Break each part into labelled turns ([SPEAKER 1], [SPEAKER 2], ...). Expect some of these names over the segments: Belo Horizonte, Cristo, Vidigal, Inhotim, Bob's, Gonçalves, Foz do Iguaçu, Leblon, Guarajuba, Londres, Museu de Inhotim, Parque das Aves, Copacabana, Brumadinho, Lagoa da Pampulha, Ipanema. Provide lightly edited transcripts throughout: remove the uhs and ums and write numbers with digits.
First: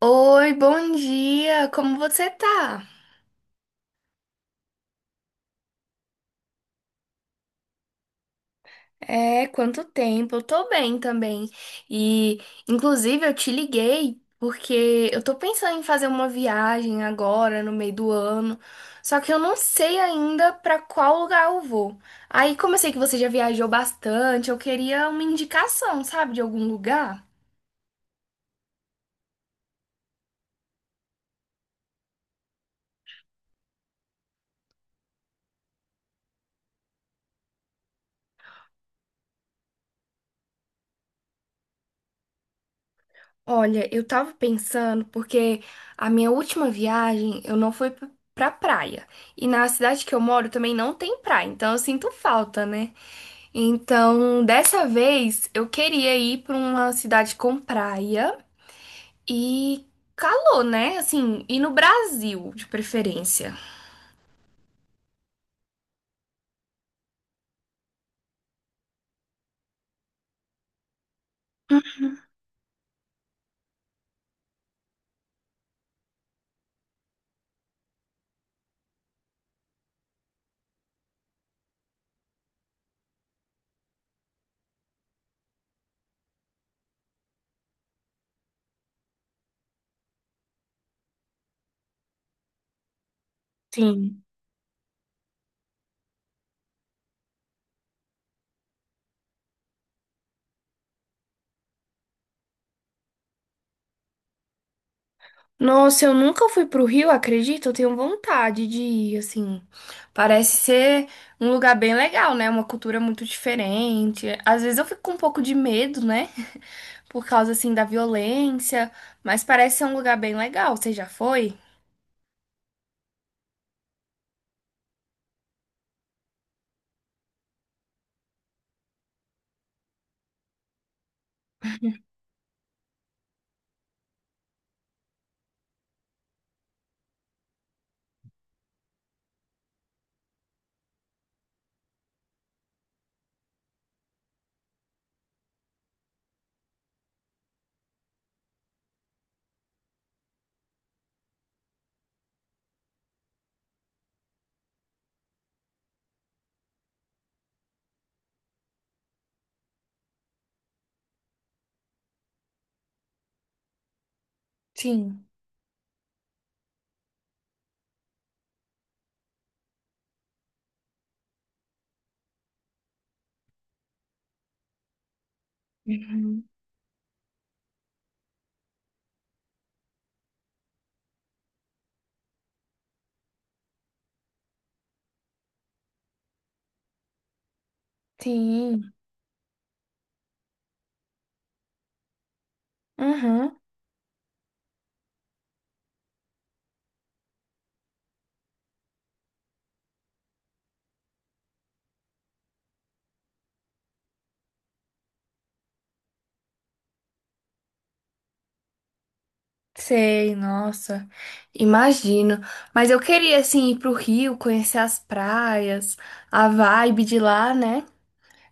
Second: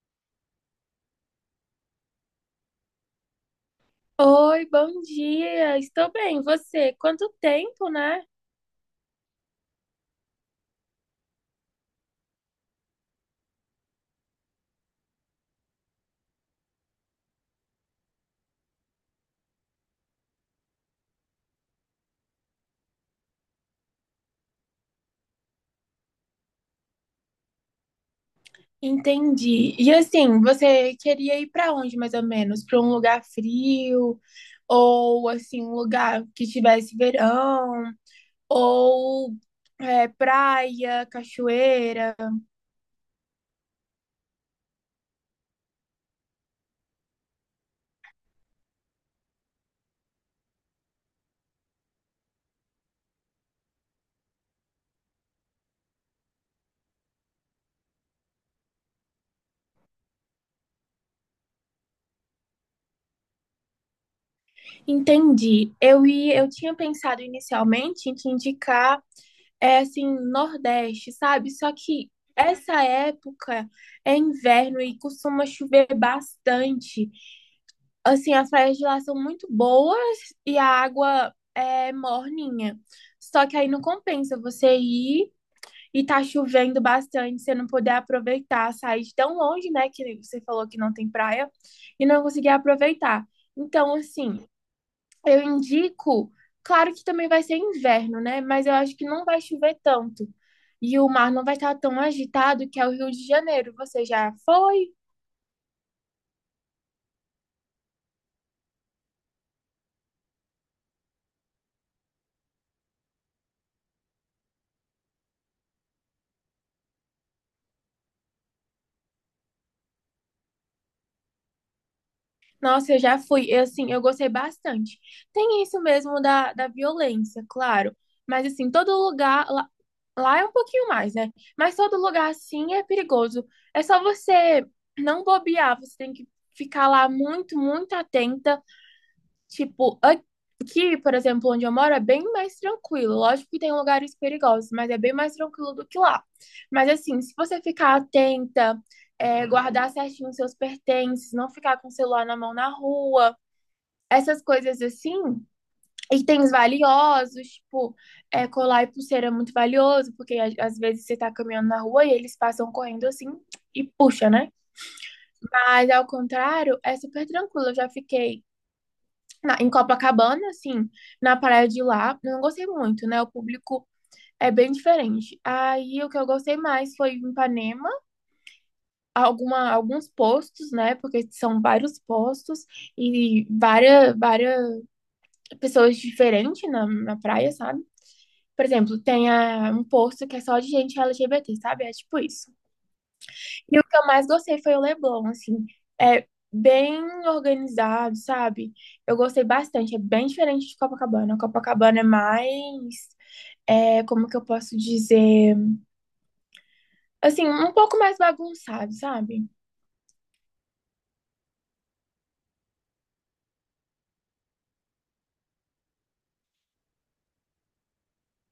[SPEAKER 1] Oi, bom dia! Como você tá?
[SPEAKER 2] Oi, bom dia. Estou bem. Você? Quanto tempo, né?
[SPEAKER 1] É, quanto tempo? Eu tô bem também. E, inclusive, eu te liguei porque eu tô pensando em fazer uma viagem agora, no meio do ano, só que eu não sei ainda pra qual lugar eu vou. Aí, como eu sei que você já viajou bastante, eu queria uma indicação, sabe, de algum lugar?
[SPEAKER 2] Entendi. E assim, você queria ir para onde mais ou menos? Para um lugar frio ou assim, um lugar que tivesse verão ou praia, cachoeira?
[SPEAKER 1] Olha, eu tava pensando porque a minha última viagem eu não fui p- pra praia. E na cidade que eu moro também não tem praia, então eu sinto falta, né? Então, dessa vez eu queria ir pra uma cidade com praia e calor, né? Assim, e no Brasil, de preferência.
[SPEAKER 2] Entendi. Eu tinha pensado inicialmente em te indicar é assim, Nordeste, sabe? Só que essa época é inverno e costuma chover bastante. Assim, as praias de lá são muito boas e a água é morninha. Só que aí não compensa você ir e tá chovendo bastante, você não poder aproveitar, sair de tão longe, né? Que você falou que não tem praia e não conseguir aproveitar. Então,
[SPEAKER 1] Sim.
[SPEAKER 2] assim, eu indico. Claro que também vai ser inverno, né? Mas eu acho que não vai chover tanto. E o mar não vai estar tão agitado que é o Rio de Janeiro. Você já foi?
[SPEAKER 1] Nossa, eu nunca fui pro Rio, acredito. Eu tenho vontade de ir, assim. Parece ser um lugar bem legal, né? Uma cultura muito diferente. Às vezes eu fico com um pouco de medo, né? Por causa, assim, da violência. Mas parece ser um lugar bem legal. Você já foi?
[SPEAKER 2] Nossa, eu já fui. Eu gostei bastante. Tem isso mesmo da violência, claro. Mas, assim, todo lugar. Lá é um pouquinho mais, né? Mas todo lugar, assim, é perigoso. É só você não bobear. Você tem que ficar lá muito, muito atenta. Tipo, aqui, por exemplo, onde eu moro, é bem mais tranquilo. Lógico que tem lugares perigosos, mas é bem mais tranquilo do que lá. Mas, assim, se você ficar atenta. Guardar certinho os seus pertences, não ficar com o celular na mão na rua, essas coisas assim, itens valiosos, tipo, colar e pulseira é muito valioso, porque às vezes você tá caminhando na rua e eles passam correndo assim e puxa, né?
[SPEAKER 1] Sim.
[SPEAKER 2] Mas ao contrário, é super tranquilo. Eu já fiquei em Copacabana, assim, na praia de lá. Eu não gostei muito, né? O público é bem diferente. Aí o que eu
[SPEAKER 1] Uhum.
[SPEAKER 2] gostei mais foi em Ipanema, alguns postos, né? Porque são vários postos e várias pessoas diferentes na praia, sabe? Por
[SPEAKER 1] Sim.
[SPEAKER 2] exemplo, tem um posto que é só de gente LGBT, sabe? É tipo isso.
[SPEAKER 1] Uhum.
[SPEAKER 2] E o que eu mais gostei foi o Leblon, assim. É bem organizado, sabe? Eu gostei bastante. É bem diferente de Copacabana. Copacabana é mais. É, como que eu posso dizer? Assim, um pouco mais bagunçado, sabe?
[SPEAKER 1] Sei, nossa, imagino. Mas eu queria, assim, ir pro Rio, conhecer as praias, a vibe de lá, né?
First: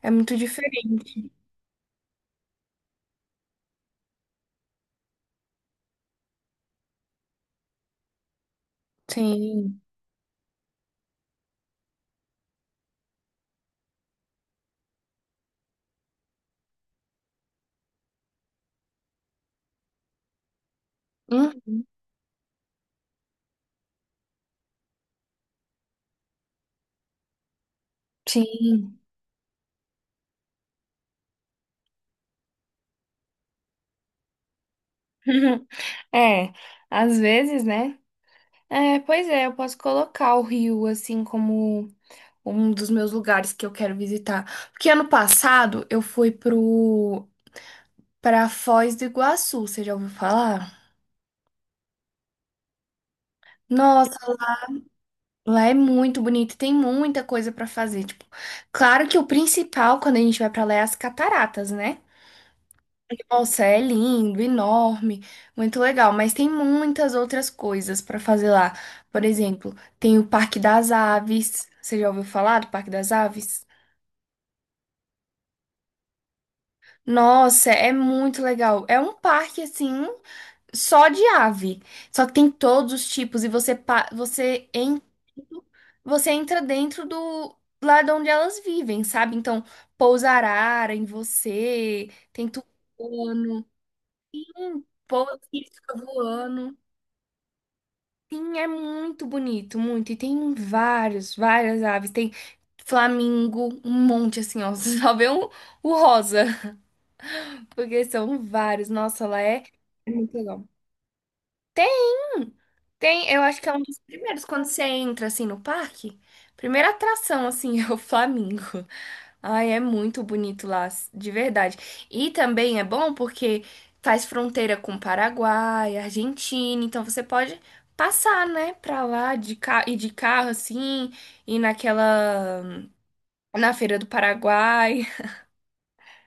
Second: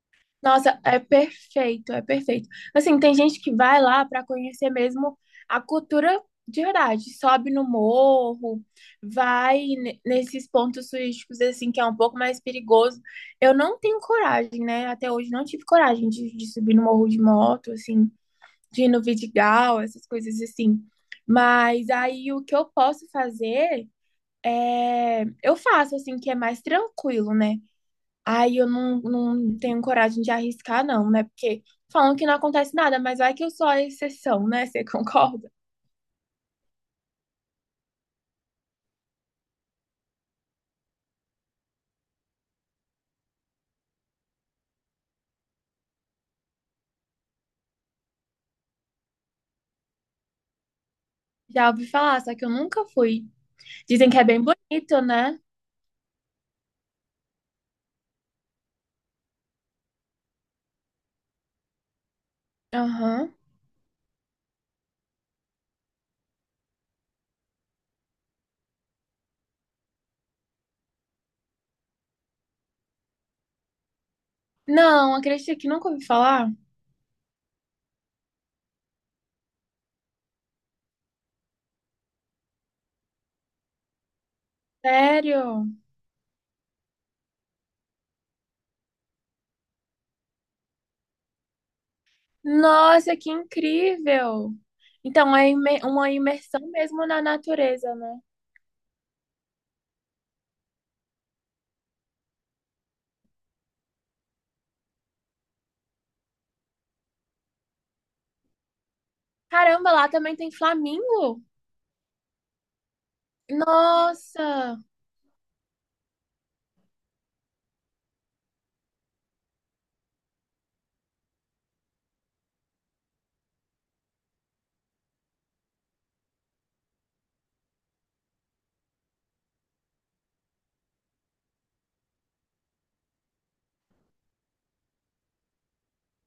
[SPEAKER 1] É muito
[SPEAKER 2] Nossa, é
[SPEAKER 1] diferente.
[SPEAKER 2] perfeito, é perfeito. Assim, tem gente que vai lá para conhecer mesmo a cultura de verdade. Sobe no morro, vai
[SPEAKER 1] Sim.
[SPEAKER 2] nesses pontos turísticos, assim, que é um pouco mais perigoso. Eu não tenho coragem, né? Até hoje não tive coragem de subir no morro de moto, assim, de ir no Vidigal, essas coisas assim.
[SPEAKER 1] Uhum.
[SPEAKER 2] Mas aí o que eu posso fazer é. Eu faço, assim, que é mais tranquilo, né? Aí eu
[SPEAKER 1] Sim.
[SPEAKER 2] não, não tenho coragem de arriscar, não, né? Porque falam que não acontece nada, mas vai que eu sou a exceção, né? Você concorda?
[SPEAKER 1] É, às vezes, né? É, pois é, eu posso colocar o Rio assim como um dos meus lugares que eu quero visitar. Porque ano passado eu fui pro para Foz do Iguaçu, você já ouviu falar?
[SPEAKER 2] Já ouvi falar, só que eu nunca fui. Dizem que é
[SPEAKER 1] Nossa,
[SPEAKER 2] bem bonito, né?
[SPEAKER 1] lá é muito bonito, tem muita coisa pra fazer, tipo, claro que o principal quando a gente vai pra lá é as cataratas, né?
[SPEAKER 2] Aham.
[SPEAKER 1] Nossa, é lindo, enorme, muito legal, mas tem muitas outras coisas para fazer lá. Por exemplo, tem o Parque das Aves. Você já ouviu falar do Parque das Aves?
[SPEAKER 2] Não, acredita que nunca ouvi falar?
[SPEAKER 1] Nossa, é muito legal. É um parque assim, só de ave. Só que tem todos os tipos e
[SPEAKER 2] Sério?
[SPEAKER 1] você entra dentro do lá de onde elas vivem, sabe? Então, pousa arara em você, tem
[SPEAKER 2] Nossa, que
[SPEAKER 1] tucano,
[SPEAKER 2] incrível! Então,
[SPEAKER 1] pousa que fica
[SPEAKER 2] uma imersão
[SPEAKER 1] voando.
[SPEAKER 2] mesmo na natureza, né?
[SPEAKER 1] Sim, é muito bonito, muito. E tem várias aves. Tem flamingo, um monte assim, ó. Você só vê um, o rosa, porque são vários. Nossa, lá é
[SPEAKER 2] Caramba, lá
[SPEAKER 1] é muito
[SPEAKER 2] também tem
[SPEAKER 1] legal.
[SPEAKER 2] flamingo?
[SPEAKER 1] Tem? Tem, eu acho que é um dos primeiros quando
[SPEAKER 2] Nossa!
[SPEAKER 1] você entra assim no parque. Primeira atração assim é o Flamingo. Ai, é muito bonito lá, de verdade. E também é bom porque faz fronteira com Paraguai, Argentina, então você pode passar, né, pra lá de carro e de carro assim, e naquela na Feira do Paraguai.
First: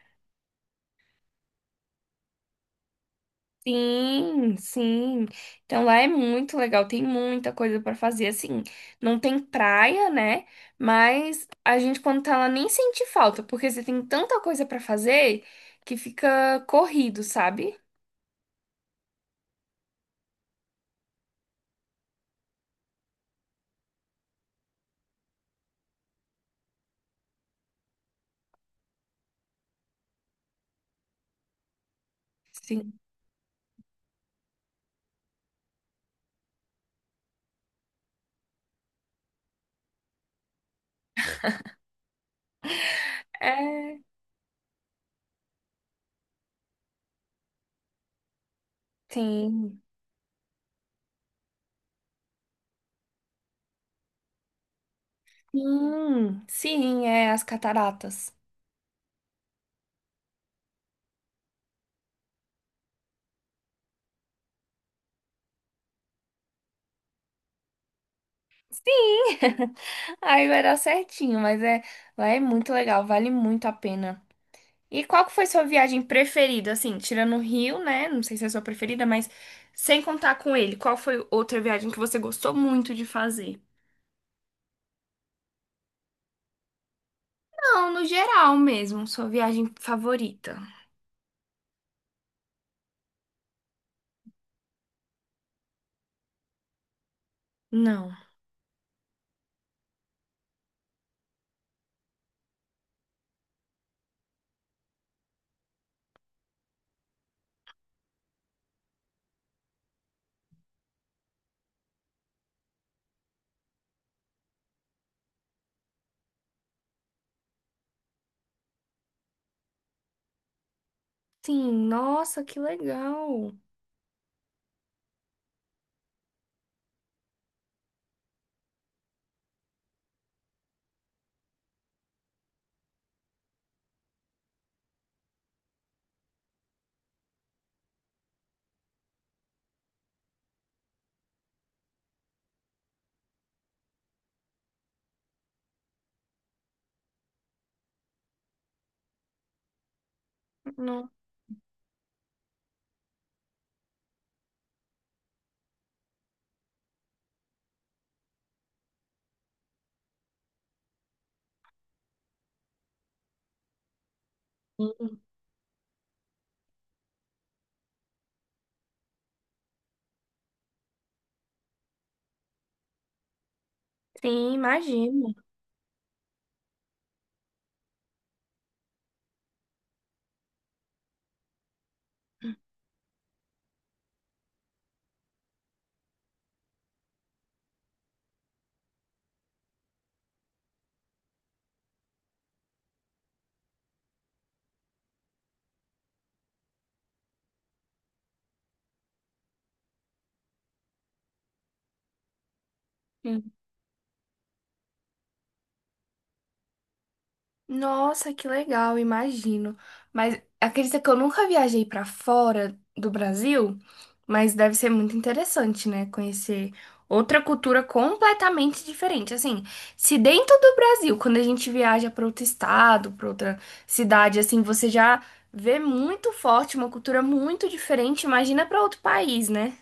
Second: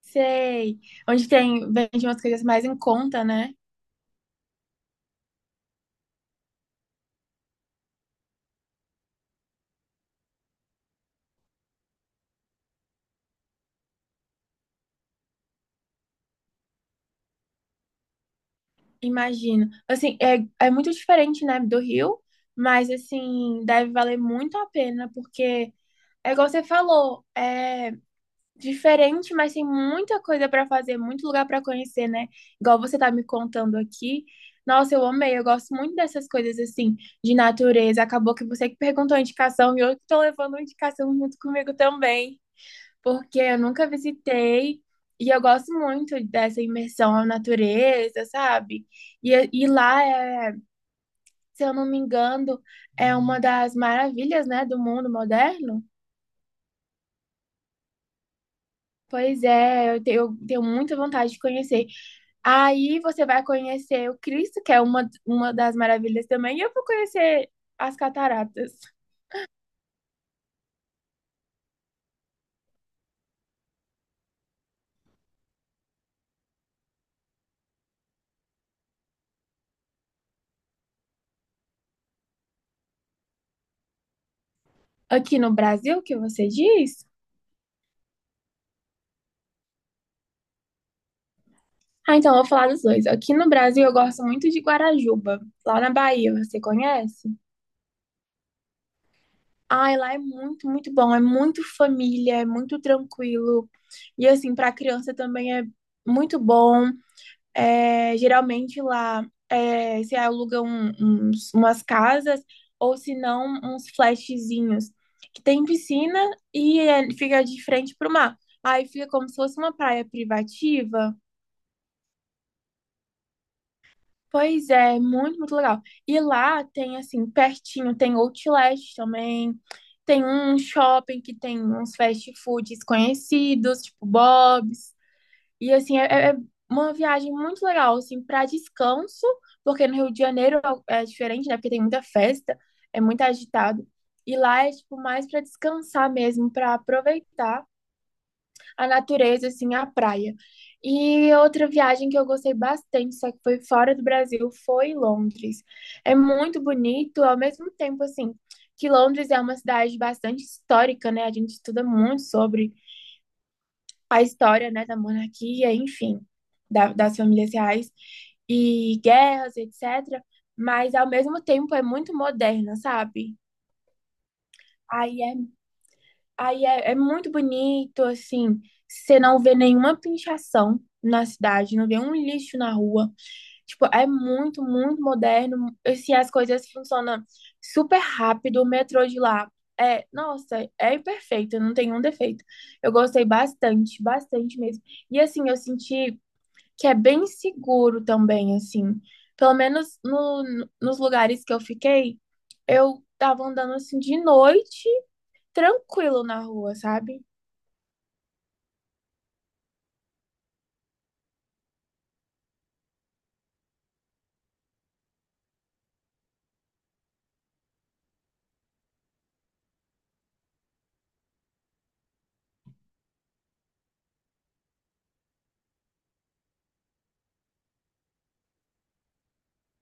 [SPEAKER 2] Sei. Onde tem, vende umas coisas mais em conta, né?
[SPEAKER 1] Sim, sim. Então lá é muito legal, tem muita coisa pra fazer. Assim, não tem praia, né? Mas a gente, quando tá lá, nem sente falta, porque você tem tanta coisa pra fazer que fica corrido, sabe?
[SPEAKER 2] Imagino. Assim, é muito diferente, né, do Rio, mas, assim, deve valer muito a pena, porque é igual você falou, é diferente, mas tem muita coisa para fazer, muito lugar para conhecer, né? Igual você
[SPEAKER 1] Sim.
[SPEAKER 2] tá me contando aqui. Nossa, eu amei, eu gosto muito dessas coisas, assim, de natureza. Acabou que você que perguntou a indicação e eu que tô levando a indicação junto comigo também porque eu nunca
[SPEAKER 1] É,
[SPEAKER 2] visitei e eu gosto muito dessa imersão à natureza, sabe? E, e
[SPEAKER 1] tem.
[SPEAKER 2] lá, se eu não me engano, é uma das maravilhas, né, do mundo moderno.
[SPEAKER 1] Sim, sim, é as cataratas.
[SPEAKER 2] Pois é, eu tenho muita vontade de conhecer. Aí você vai conhecer o Cristo, que é uma das maravilhas também, e eu vou conhecer as cataratas.
[SPEAKER 1] Sim, aí vai dar certinho, mas é, lá é muito legal, vale muito a pena. E qual que foi sua viagem preferida, assim, tirando o Rio, né? Não sei se é a sua preferida, mas sem contar com ele, qual foi outra viagem que você gostou muito de fazer?
[SPEAKER 2] Aqui no Brasil, que você diz?
[SPEAKER 1] Não, no geral mesmo, sua viagem favorita.
[SPEAKER 2] Ah, então eu vou falar dos dois. Aqui no Brasil eu gosto muito de Guarajuba, lá na Bahia, você conhece?
[SPEAKER 1] Não.
[SPEAKER 2] Ai, lá é muito, muito bom. É muito família, é muito tranquilo. E assim, para criança também é muito bom. É, geralmente lá é, se aluga umas casas ou se não uns flatzinhos que tem piscina e é, fica de frente para o mar. Aí fica como se fosse uma praia privativa.
[SPEAKER 1] Sim, nossa, que legal.
[SPEAKER 2] Pois é, muito, muito legal. E lá tem, assim, pertinho, tem Outlet também, tem um shopping que tem uns fast foods conhecidos, tipo Bob's. E, assim, é uma viagem muito legal, assim, para descanso, porque no Rio de Janeiro é diferente, né? Porque tem muita festa, é muito agitado. E lá é, tipo, mais para descansar mesmo, para aproveitar a natureza, assim, a praia.
[SPEAKER 1] Não.
[SPEAKER 2] E outra viagem que eu gostei bastante, só que foi fora do Brasil, foi Londres. É muito bonito, ao mesmo tempo, assim, que Londres é uma cidade bastante histórica, né? A gente estuda muito sobre a história, né, da
[SPEAKER 1] Sim,
[SPEAKER 2] monarquia, enfim, das famílias reais e guerras, etc. Mas, ao mesmo tempo, é muito moderna, sabe?
[SPEAKER 1] sim,
[SPEAKER 2] Aí é
[SPEAKER 1] imagino.
[SPEAKER 2] Aí é muito bonito, assim, você não vê nenhuma pinchação na cidade, não vê um lixo na rua. Tipo, é muito, muito moderno. Assim, as coisas funcionam super rápido, o metrô de lá. É, nossa, é perfeito, não tem um defeito. Eu gostei bastante, bastante mesmo. E assim, eu senti que é bem seguro também, assim. Pelo menos nos lugares que eu fiquei, eu tava andando assim de noite, tranquilo na rua, sabe?
[SPEAKER 1] Nossa, que legal, imagino. Mas acredita que eu nunca viajei pra fora do Brasil, mas deve ser muito interessante, né? Conhecer outra cultura completamente diferente. Assim, se dentro do Brasil, quando a gente viaja pra outro estado, pra outra cidade, assim, você já vê muito forte uma cultura muito diferente, imagina pra outro país, né?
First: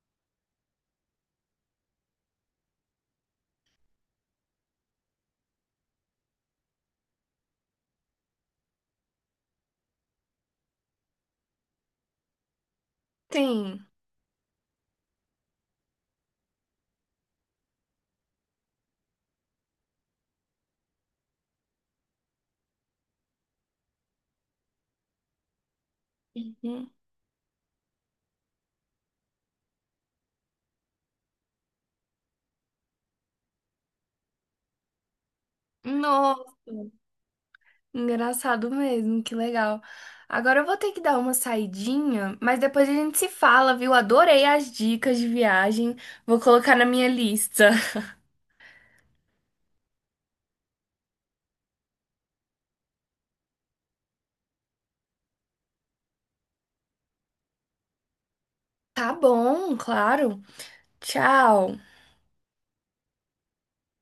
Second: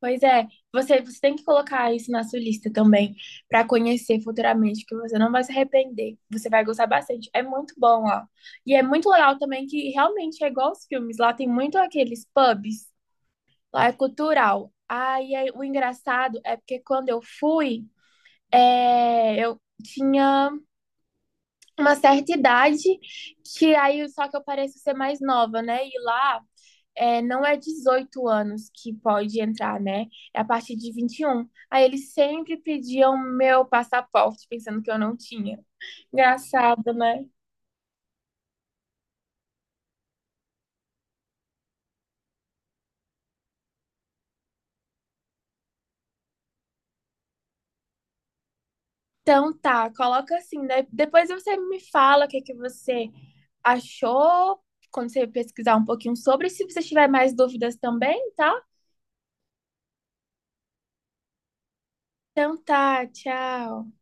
[SPEAKER 2] Pois é, você tem que colocar isso na sua lista também, para conhecer futuramente, que você não vai se arrepender. Você vai gostar bastante. É muito bom lá. E é muito legal também que realmente é igual os filmes. Lá tem muito aqueles pubs,
[SPEAKER 1] Tem.
[SPEAKER 2] lá é cultural. Aí, o engraçado é porque quando eu fui, eu tinha uma certa idade, que aí só que eu pareço ser mais nova, né? E lá
[SPEAKER 1] Uhum.
[SPEAKER 2] não é 18 anos que pode entrar, né? É a partir de 21. Aí eles sempre pediam meu passaporte, pensando que eu não tinha. Engraçado, né?
[SPEAKER 1] Engraçado mesmo, que legal. Agora eu vou ter que dar uma saidinha, mas depois a gente se fala, viu? Adorei as dicas de viagem. Vou colocar na minha lista.
[SPEAKER 2] Então tá, coloca assim, né? Depois você me fala é que você achou, quando você pesquisar um pouquinho sobre, se você tiver mais dúvidas também, tá?
[SPEAKER 1] Tá bom, claro. Tchau.
[SPEAKER 2] Então tá, tchau.